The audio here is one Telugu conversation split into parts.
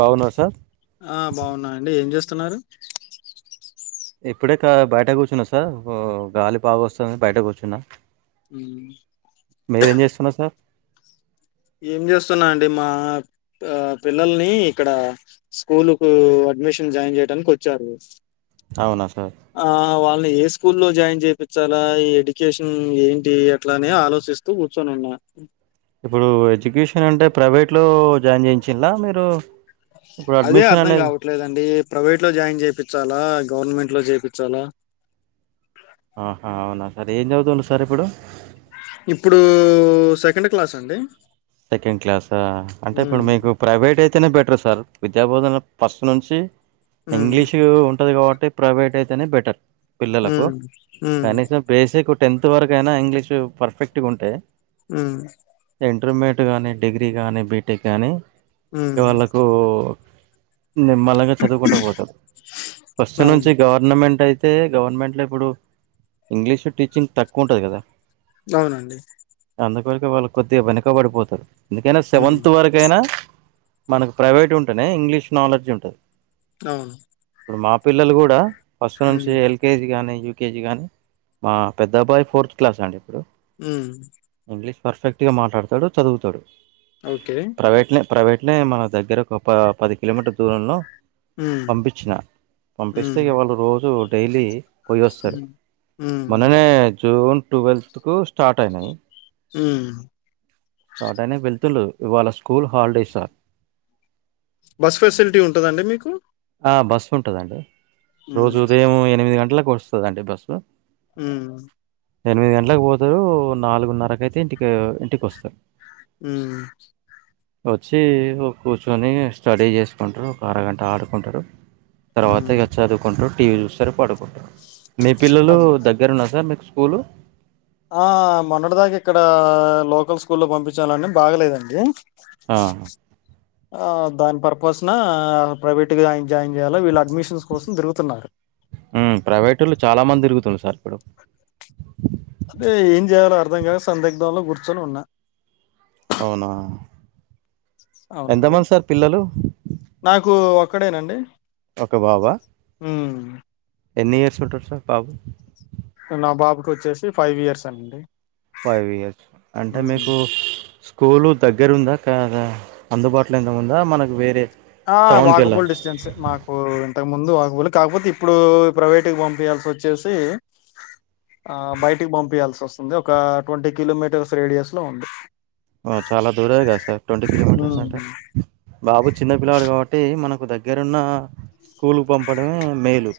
బాగున్నార సార్ ఆ బాగున్నాండి ఏం చేస్తున్నారు ఇప్పుడే బయట కూచున్నా సార్ గాలి బాగా వస్తుంది బయట కుర్చున్నా ఉ మీరేం చేస్తున్న సార్ ఏం చేస్తున్నా అండి మా పిల్లల్ని ఇక్కడ స్కూల్ కు అడ్మిషన్ జాయిన్ చేయడానికి వచ్చారు అవున సార్ ఆ వాళ్ళని ఏ స్కూల్ల్లో జాయిన్ చెపిచాలా ఈ ఎడ్యుకేషన్ ఏంటి అట్లానే ఆలోచిస్త తూ కూచొనైన ఇప్పుడు ఎడ్యుకేషన్ అంటే ప్రైవేట్ లో జాయిన్ చేయించిలా మీరు ఇప్పుడు అదే అడ్మిషన్ అర్ధం అనేది కావట్లేదండి ప్రైవేట్ లో జాయిన్ చేపించాలా గవర్నమెంట్ లో చేపించాలా ఆహా అవునా సార్ ఏం చదువుతుండు సార్ ఇప్పుడు ఇప్పుడు సెకండ్ క్లాస్ అండి సెకండ్ క్లాస అంటే ఇప్పుడు హ్మ్ మీకు ప్రైవేట్ అయితేనే బెటర్ సార్ విద్యా బోధనా ఫస్ట్ నుంచి హ్మ్ ఇంగ్లీష్ ఉంటది కాబట్టి ప్రైవేట్ అయితేనే బెటర్ పిల్లలకు హ్మ్ హ్మ్ కనీసం బేసిక్ టెన్త్ వరకు అయినా ఇంగ్లీష పర్ఫెక్ట్గా ఉంటె ఉ ఇంటర్మీడియట్ కానీ డిగ్రీ కానీ బీటెక్ కానీ హ్మ్ వాళ్ళకు నిమ్మలగా చదువుకుంట పోతారు ఫస్ట్ నుంచి అవును గవర్ వర్నమెంట్ అయితే గవర్నమెంట్లో ఇప్పుడు ఇంగ్లీష్ టీచింగ్ తక్కువ ఉంటది కదా అవునండి అందుకోరకే వాళ్ళు కొద్దిగా వెనకబడిపోతారు ఎందుకైనా హ్మ్ సెవెంత్ వర కైనా మనకు ప్రైవేట్ ఉంటేనే ఇంగ్లీష్ నాలెడ్జ్ ఉంటది అవును ఇప్పుడు మా పిల్లలు కూడా ఫస్ట్ నుంచి హ్మ్ ఎల్ కేజి గాని యూకేజి గాని మా పెద్ద అబ్బాయి ఫోర్త్ క్లాస్ అండి ఇప్పుడు ఉ ఇంగ్లీష్ పర్ఫెక్ట్ గా మాట్లాడతాడు చదువుతాడు ఓకే ప్రైవేట్నే ప్రైవేట్నే మన దగ్గర ఒక ప పది కిలోమీటర్ దూరంలో హ్మ్. పంపించిన పంపిస్తే హ్మ్. ఇగా వాళ్ళు రోజు డైలీ పోయి వస్తారు హ్మ్. హ్మ్. మొన్ననే జూన్ ట్వెల్త్కు స్టార్ట్ అయినాయి హ స్టార్ట్ అయినాయి వెళ్తులు ఇవాళ school holiday sir bus facility ఉంటదండి మీకు బస్సు ఉంటదండి రోజు హ్మ్. ఉదయం ఎనిమిది గంటలకు వస్తదండి బస్సు ఉ ఎనిమిది గంటలలకు పోతారు నాలుగున్నరకు అయితే ఇంటికి ఇంటికి వస్తారు ఉమ్ వచ్చి ఇగ కూర్చోని ఇగ స్టడీ చేసుకుంటారు ఒక అరగంట ఆడు కుంటారు తర్వాత హ్మ్. ఇగ చదువుకుంటారు టీవీ చూస్తారు పడుకుంటారు మీ పిల్లలు అదే. దగ్గ దగ్గర ఉన్న ద మీకు స్కూలు ఆ మొన్నటి దాకా ఇక్కడ లోకల్ స్కూల్లో పంపించానండి బాగలేదండి ఆ ఆ దాని పర్పస్ న ఆ ప్రైవేట్ గా జాయిన్ జెయల వీళ్ళు అడ్మిషన్స్ కోసం తిరుగుతున్నారు ఉమ్ ప్రైవేటోళ్ళు చాలా మంది తిరుగుతుండ్రు సార్ ఇప్పుడు అదే ఏం చేయాలో అర్థం కాక సందిగ్ధంలో కూర్చొని ఉన్నా అవునా అవునా అండి ఎంతమంది సార్ పిల్లలు నాకు ఒక్కడేనా అండి ఒక బాబు అ ఉమ్ ఎన్ని ఇయర్స్ ఉంటారు సార్ బాబు నా బాబుకి వచ్చేసి ఫైవ్ ఇయర్స్ అండి ఫైవ్ ఇయర్స్ అంటే హ్మ్. మీకు స్ కులు దగ్గర ఉందా కదా అందుబాటులో ఉందా మనకు వేరే ఆ టౌన్కి వాక్బుల్ వెళ్ళాలి డిస్టెన్స్ ఎ మాకు కు ఇంతకు ముందు వాక్బలు కాకపోతే ఇప్పుడు ప్రైవేటుకిి పంపయాల్సి వచ్చేసి ఆ బయటికి పంపియాల్సి వస్తుంది ఒక ట్వంటీ కిలోమీటర్స్ రేడియస్ లో ఉంది. అ చాలా దూరమే కదా సార్ ట్వంటీ కిలోమీటర్స్ హ్మ్. అంటే బాబు చిన్న పిల్లాడు కాబట్టి మనకు దగ్గరున్న స్కూల్కి పంపడమే మేలు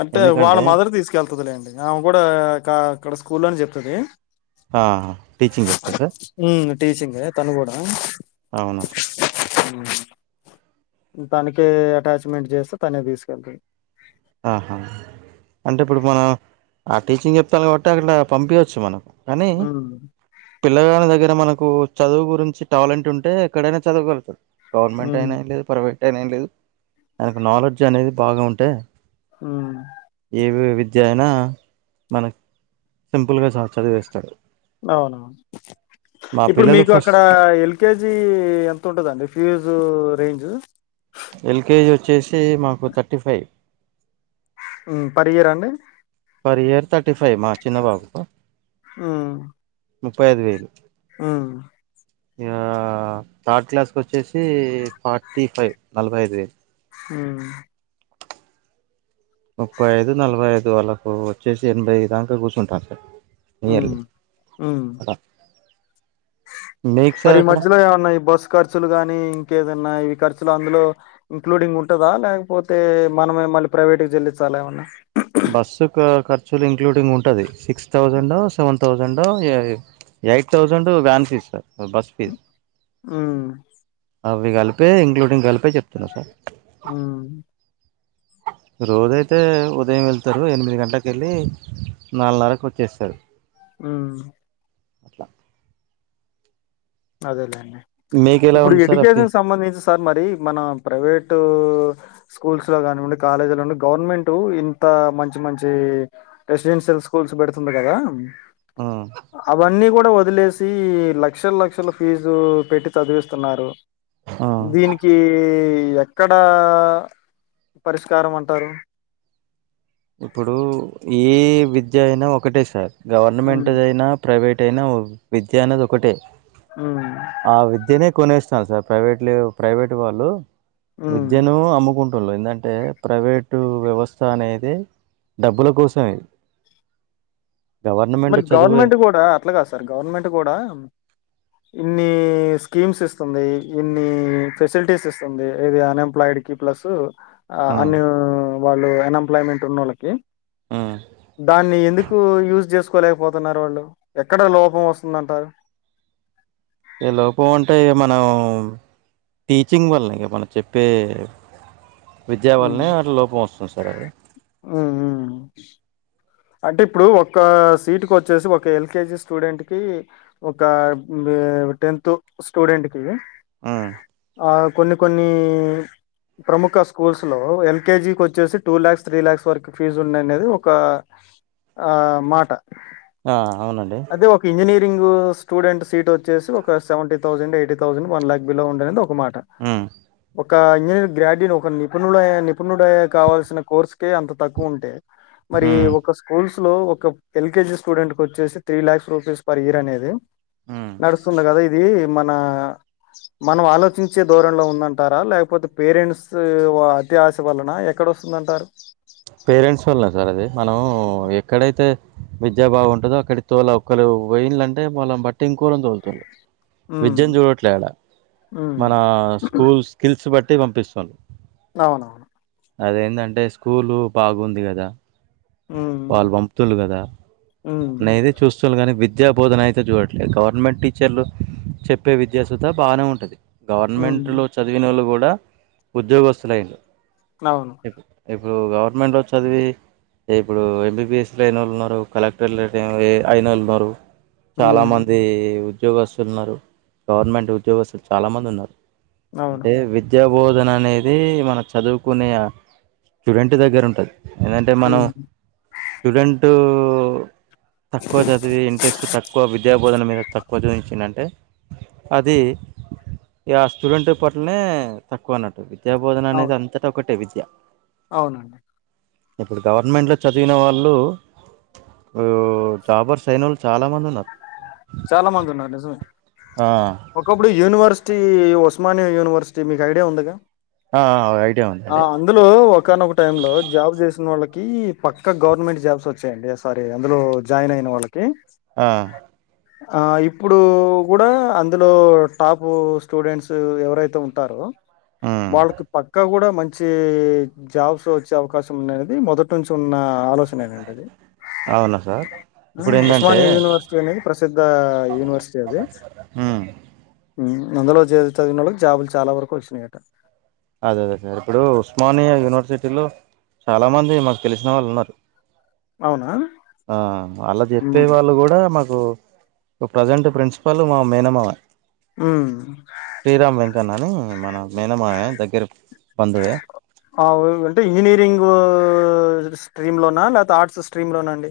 అంటే వాళ్ళ ఎందుకంటే మదర్ తీసుకెళ్తదిలేండి ఆమె గుడా కా అక్కడ స్కూల్లోనే చెప్తది ఆ టీచింగ్ చెప్తా సార్ ఉమ్ టీచింగ్ ఆ తను గుడా అవునా సార్ తనకే ఎటాచ్మెంట్ చేస్తే తనే తీసుకెళ్తది ఆహా అంటే ఇప్పుడు మనం ఆ టీచింగ్ చెప్తాంది కాబట్టి అక్కడ పంపియొచ్చు మనం అనీ హ్మ్. పిల్లగాల్ల దగ్గర మనకు చదువు గురించి టాలెంట్ ఉంటే ఎక్కడైనా చదువుగలుగుతారు గవర్నమెంట్ హ్మ్. అయినా ఎం లేదు ప్రైవేట్ అయినా ఎం లేదు ఆయనికి నాలెడ్జ్ అనేది బాగా ఉంటే ఉమ్ ఏవివ్ విద్య అయినా మనకు సింపుల్గా చ చదివేస్తారు. అవునవును ఇప్పుడు పిల్లలు మీకు అక్కడ ఫస్ట్ ఎల్ కేజీ ఎంత ఉంటదండి ఫీజు రేంజ్ ఎల్కేజీ వచ్చేసి మాకు thirty five um per year అ అండి పర్ ఇయర్ థర్టీ ఫైవ్ మా చిన్నా బాబుకు ఉమ్ ముప్పై ఐదు వేలు ఉమ్ ఇగా థర్డ్ క్లాస్కి వచ్చేసి ఫార్టీ ఫైవ్ నలభై ఐదు వేలు ఉహు ముప్పై ఐదు నలభై ఐదు వాళ్ళకు వచ్చేసి ఎనభై ఐదాంక కూర్చుంటాను సార్ నియర్లీ ఉమ్ ఉమ్ అలా మీకు మరి సార్ ఈ అక్కడ మధ్యలో ఏవన్నా ఇ బస్సు ఖర్చులు గానీ ఇంకేదన్నా ఇవి ఖర్చులు అందులో ఇంక్లూడింగ్ ఉంటదా లేకపోతే మనమే మళ్ళీ ప్రైవేటుకి జెల్లీచ్చలా ఏమన్నా బస్సు కు ఖర్చులు ఇంక్లూడింగ్ ఉంటది సిక్స్ థౌజండ్ ఒ సెవెన్ థౌజండ్ ఒ ఏ eight thousand van fees sir bus fee ఉమ్ అవి కలిపే ఇంక్లూడింగ్ కలిపే చెప్తున్నా సార్ ఉమ్ రోజైతే ఉదయం వెళ్తారు ఎనిమిది గంటలకు వెళ్ళి నాలుగున్నరకు వచ్చేస్తారు. ఉమ్ అట్లా అదేలేండి మీకు ఎలా ఇప్పుడు ఉంది సార్ అఫీ ఎడ్యుకేషన్ సంబంధించ సార్ మరి మన ప్రైవేటు స్కూల్స్ లో కానివ్వండి కాలేజీ లో ఉండి గవర్నమెంట్ ఇంత మంచి మంచి రెసిడెన్షియల్ స్కూల్స్ పెడుతుంది కదా అవన్నీ గూడ వొదిలేసీ లక్షల్ లక్ష క్షల ఫీజూ పెట్టి చదివిస్తున్నారూ దీని కీ యెక్కడా పరిష్కారమంటారూ ఇప్పుడూ యే విద్యయినా ఒకటే సార్ ఉమ్ గవర్నమెంటుదయినా ప్రైవేటయినా విద్య అనేదొకటే ఉ ఆ విద్యనే కొనేస్తాన్రు సార్ ప్రైవేట్ లే ప్రైవేటు వాళ్లూ ఉమ్ విద్యనూ అమ్ముకుంటున్లు ఎందంటే ప్రైవేటూ వ్యవస్థ అనేదీ డబ్బుల కోసమే గవర్నమెంట్ మరి చదువే గవర్నమెంట్ కూడా అట్ల గాద్ సార్ గవర్నమెంట్ గూడా ఇన్నీ స్కీమ్స్ ఇస్తుందీ ఇన్నీ ఫెసిలిటీస్ ఇస్తుందీ ఇది అన్ఎంప్లాయిడ్ కీ ప్లస్స్ అ ఆ అన్ వాళ్లూ అన్ఎంప్లాయ్మెంట్ ఉన్నోళ్ళకీ ఉ దాన్ని ఎందుకూ యూజ్ జేసుకోలేకపోతున్నారు వాళ్ళు ఎక్కడ లోపం వస్తుందంటారు ఎ లోపమంటే ఇగ మనం టీచింగ్ వల్లే ఇగ మన చెప్పే విద్యా వల్లనే అట్ల లోపం అస్తుంది సార్ అది ఉ ఉ అంటే ఇప్పుడూ ఒక్కా సీటుకొచ్చేసి ఒక ఎల్కేజీ స్టూడెంట్ కీ ఒకా టెన్తు స్టూడెంట్ కీ ఉ ఆ కొన్ని కొన్నీ ప్రముఖ స్కూల్స్ లో ఎల్కేజీకొచ్చేసి టూ ల్యాక్స్ త్రీ ల్యాక్స్ వరకు ఫీజు ఉన్నయనేదీ ఒకా ఆ మాట ఆ అవునండి అదే ఒక ఇంజనీరింగూ స్టూడెంట్ సీటొచ్చేసి ఒక seventy thousand eighty thousand one lakh below ఉందనేదొక మాట ఉ ఒకా ఇంజనీర్ గ్రాడ్యుయేట్ ఒక నిపుణుడయే నిపుణుడే కావల్సిన కోర్సుకే అంత తక్కువుంటే మరీ ఉమ్ ఒ క్క స్కూల్స్ లో ఒక ఎల్కేజీ స్టూడెంట్ కొచ్చేసి three lakhs rupees per year అనేదీ ఉమ్ నడుస్తుంది గద ఇదీ మనా మనం ఆలోచించే దోరన్లో ఉందంటారా లేకపోతె పేరెంట్సూ వా త్యాస వలనా ఎక్కడొస్తుందంటారు పేరెంట్స్ వల్నే సార్ అదీ మనం ఎక్కడైతే విద్యా బావముంటదో అక్కడి తోలా ఒక్కలూ వోయిన్లంటే వాళ్లన్ బట్టి ఇంకోలన్ దోల్తరు ఉమ్, విద్యన్ జూడట్లే ఆడా ఉమ్, మనా స్కూల్ స్కిల్స్ బట్టి పంపిస్తాన్రు అవును అదేంటంటే స్కూలూ బాగుంది గదా ఉమ్, వాల్ బంపుతున్లు గదా ఉమ్, నేది చూస్తున్లు గానీ విద్యా బోధన అయితే జూడట్లేదు గవర్నమెంట్ టీచర్లు చెప్పే విద్యాసుత బానే ఉంటది ఉమ్, గవర్నమెంట్లో చదివినోళ్ళు గూడా ఉద్యోగస్తులయిన్లు నవును ఇప్పుడూ గవర్నమెంట్లో చదివీ ఇప్పుడూ ఎంబీబీఎస్ లయినోళ్లున్నరూ కలెక్టర్లు [unintelligible] అయినోళ్లున్నరూ చాలా ఉమ్, మందీ ఉద్యోగస్తులు ఉన్నరు గవర్నమెంట్ ఉద్యోగస్తులు చాలా మంది ఉన్నరు. అవును అంటే విద్యా బోధన అనేదీ మనం చదువుకునే అ స్టూడెంట్ దగ్గర ఉంటది ఏదంటే మనం ఉమ్, స్టూడెంట్ ఊ తక్కువ చదివి ఇంట్రెస్ట్ తక్కువ విద్యా బోధన మీద తక్కువ జూయించిండు అంటే అదీ ఈఆ స్టూడెంట్ పట్లనే తక్కువ అన్నట్టు. విద్యా బోధన అవును అనేది అంతట ఒకటే విద్యా అవునండి ఇప్పుడు గవర్నమెంట్ లో చదివిన వాళ్ళు. ఓ జాబర్స్ అయినోల్లు చాలా మంది ఉన్నరు. చాలా మంది ఉన్నారు నిజమే ఆ ఒకప్పుడు యూనివర్సిటీ ఉస్మానియా యూనివర్సిటీ మీకు ఐడియా ఉందిగా. ఆ ఆ ఐడియా ఆ ఉందండి. అందులో ఒకానొక టైం లో జాబ్ చేశినోళ్ళకీ పక్కా గవర్నమెంట్ జాబ్స్ వచ్చాయండి అస్ అరే అందులో జాయిన్ అయిన వాళ్ళకీ. ఆ ఆ ఇప్పుడూ గూడా అందులో టాపూ స్టూడెంట్సూ ఎవరైతే ఉంటారో. ఉమ్ వాళ్ళకి పక్కా గూడా మం చీ ఇ జాబ్స్ వచ్చే అవకాశం ఉన్నదనేది మొదటి నుంచి ఉన్నా ఆలోచనేనండి అది. అవునా సార్ ఇప్పుడు ఏందంటే [unintelligible] ప్రసిద్ధా ఆ యునివర్సిటీ అది. ఉమ్ ఉమ్ మద్యలో జేరి చదివినోళ్ళకి జాబులు చాలా వరకు వచ్చినాయి అటా. అదే అదే సార్ ఇప్పుడూ ఉస్మానియా యూనివర్సిటీలో చాలా మంది మాకు తెలిసిన వాళ్ళు ఉన్నారు. అవునా ఆ అల్ల జెప్పే ఉమ్. వాళ్ళు గూడా మాక్ పుడు ప్రెజెంట్ ప్రిన్సిపల్లు మా మేనమావే హ్ము శ్రీరామ్ వెంకన్న అనీ మన మేనమామే దగ్గర బంధువే. అవు అంటే ఇంజనీరింగూ స్ట్రీములోనా లేతే ఆర్ట్స్ స్ట్రీములోనా అండి.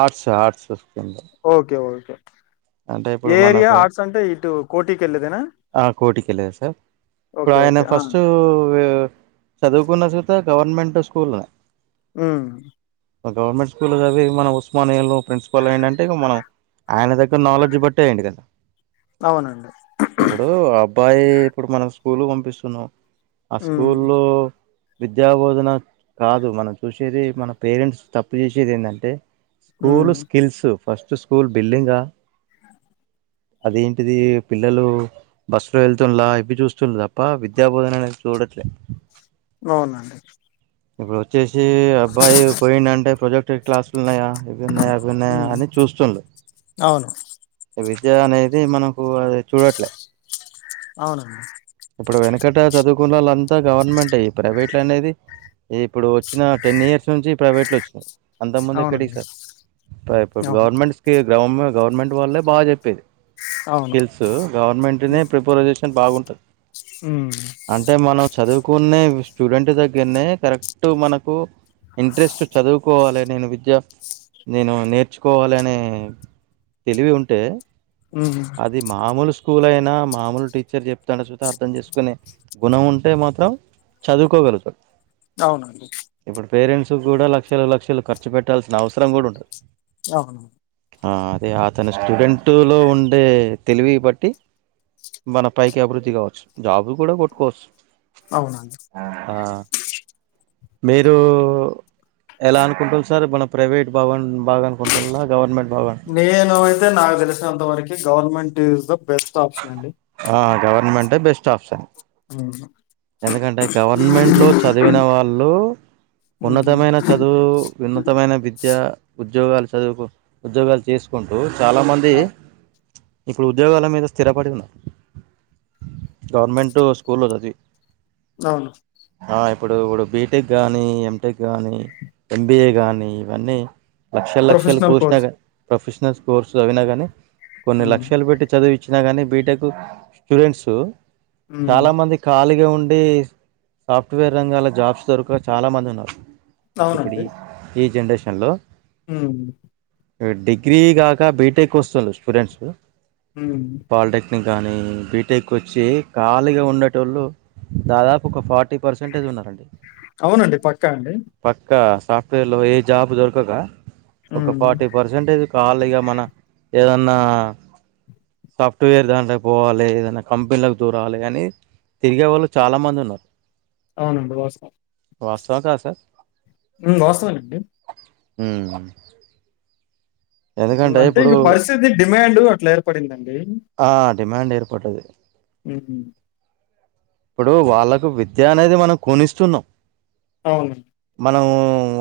ఆర్ట్స్ ఆర్ట్స్ స్ట్రీమ్ లో ఓకే ఓకే అంటే ఇప్పుడు ఏ ఏరియా మనకు ఆర్ట్స్ అంటే ఇటు కోటికెళ్ళేదేనా. ఆ కోటికి కెళ్ళెదే సార్ ఇప్పుడు ఆయన ఓకే ఆ ఫస్టూ వె చదువుకున్నా చూతా గవర్నమెంట్ స్కూళే ఉమ్ ఒ గవర్నమెంట్ స్కూల్లో చదివి మన ఉస్మానియా లో ప్రిన్సిపల్ అయిండంటే ఇగ మనం. ఆయన దగ్గర నాలెడ్జ్ బట్టే అయిండు గదా అవునండి ఇప్పుడూ అబ్బాయీ ఇప్పుడు మనం స్కూల్ కు పంపిస్తున్నాం ఆ ఉమ్ స్కూలూ. విద్యాబోధన కాదు మనం చూశేది మన పేరెంట్స్ తప్పు చేశేది ఏందంటే. ఉమ్ school skills first school building ఆ అదేంటిదీ పిల్లలూ బస్సు లో వెళ్తున్లా ఇవ్వి చూస్తున్లు తప్పా విద్యా బోధనా అనేది చూడట్లే. అవునండి ఇప్పుడు ఒచ్చేశీ అబ్బాయి పోయిండు అంటే ప్రొజెక్టర్ క్లాస్లు ఉన్నాయా. ఇవున్నాయా అవున్నాయా ఉమ్ అని చూస్తున్లు. అవును విద్య అనేది మనకు అది చూడట్లే అవును ఇప్పుడు వెనుకట చదువుకున్నోళ్లు అంతా గవర్నమెంటే ప్రైవేట్లు అనేది ఇప్పుడు వచ్చిన టెన్ ఇయర్స్ నుంచి ప్రైవేట్లు వచ్చినయి అంతకు ముందు ఎక్కడివి అవునండి సార్ ప్ర అవును గవర్నమెంట్ గవర్నమె గవర్నమెంట్ వాళ్ళే బాగా చెప్పేది అవును స్కిల్స్ గవర్నమెంట్నే ప్రిపోజేషన్ బాగుంటది ఉమ్ అంటే మన చదువుకునే స్టూడెంట్ దగ్గరనే కరెక్ట్ మనకు ఇంట్రెస్ట్ చదువుకోవాలె నేను విద్య నేను నేర్చుకోవాలనే తెలివి ఉంటే ఉమ్ అది మామూలు స్కూల్ అయినా మామూలు టీచర్ చెప్తాండు చుత అర్థం చేసుకునే గుణం ఉంటే మాత్రం చదువుకోగలుగుతాడు అవును ఇప్పుడు పేరెంట్స్ గుడా లక్షలు లక్షలు ఖర్చు పెట్టాల్సిన అవసరం గుడా ఉండదు అవును ఆ అదే అతని స్టూడెంటులో ఉండే తెలివి బట్టి మనం పైకి అభివృద్ధి గావచ్చు జాబ్లు కూడా కొట్టుకోవచ్చు అవునా ఆహా మీరు ఎలా అనుకుంటుల్ సార్ మనం ప్రైవేట్ బావ్ బాగా అనుకుంటుల్లా గవర్నమెంట్ బాగా నేను అయితే నాకు తెలిసినంతవరకు government is the best option అండి ఆ గవర్నమెంటే బెస్ట్ ఆప్షన్ ఉ హూ ఎందుకంటే గవర్నమెంట్ లో చదివిన వాళ్ళు ఉమ్ ఉన్నతమైన చదువు ఉన్నతమైన విద్య ఉద్యోగాలు చదువుకు ఉద్యోగాలు చేసుకుంటూ చాలా మంది ఆ, ఇప్పుడు ఉద్యోగాల మీద స్థిరపడి ఉన్నారు గవర్నమెంటు స్కూల్లో చదివి అవును ఆ ఇప్పుడు ఇప్పుడు బీటెక్ గాని ఎంటెక్ గానీ ఎంబిఏ గాని ఇవన్నీ లక్షల లక్షలు ప్రొఫెషనల్ పోశినా కోర్స్ గని ప్రొఫెషనల్ కోర్స్ చదివినా గానీ కొన్ని ఉమ్ లక్షలు పెట్టి చదివి ఇచ్చినా గానీ బీటెక్ స్టూడెంట్స్ ఉమ్ చాలా మంది ఖాళీగా ఉం డి సాఫ్ట్వేర్ రంగాల జాబ్స్ దొరక చాలా మంది ఉన్నారు ఇప్పుడు ఈ ఈ జనరేషన్ లో ఉమ్ ఎ డిగ్రీ గాక బీటెకు వస్తురు స్టూడెంట్స్ ఉమ్ పాలిటెక్నిక్ గానీ బీటెక్ వచ్చి ఖాళీగా ఉండేటోళ్ళు దాదాపు ఒక ఫార్టీ పర్సెంటేజ్ ఉన్నారండి అవునండి. పక్కా అండి. పక్కా సాఫ్ట్వేర్ లో ఏ జాబ్ దొరకకా ఒక హ్మ్. ఫార్టీ పర్సెం టేజ్ ఖాళిగా మన ఏదన్నా సాఫ్ట్వేర్ దాంట్లకి పోవాలె ఏదన్నా కంపెనీల దూరాలి అని తిరిగే వాళ్ళు చాలా మంది ఉన్నారు అవునండి వాస్తవం వాస్తవం రాస నువ్వు రాసవండి మ్ మ్ అంటే ఇప్పుడు ఇంగ పరిస్థితి డిమాండ్ అట్ల ఏర్పడిందండి. ఆ డిమాండ్ ఏర్పడ్డది. మ్ హు ఇప్పుడు వాళ్ళకు విద్య అనేది మనం కొనిస్తున్నా. అవును మనము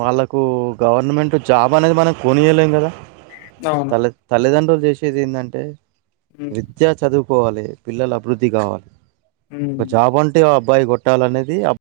వాళ్ళకు గవర్నమెంట్ జాబ్ అనేది మనం కొనియలేం గదా! అవును. తల తల్లిదండ్రులు చేశేది ఏందంటే హ్మ్. నిద్ విద్య చదువుకోవాలి పిల్లలు అభివృద్ధి గావాలి. ఒక హ్మ్. జాబ్ అంటే అబ్బాయి కొట్టాలనేది అబ్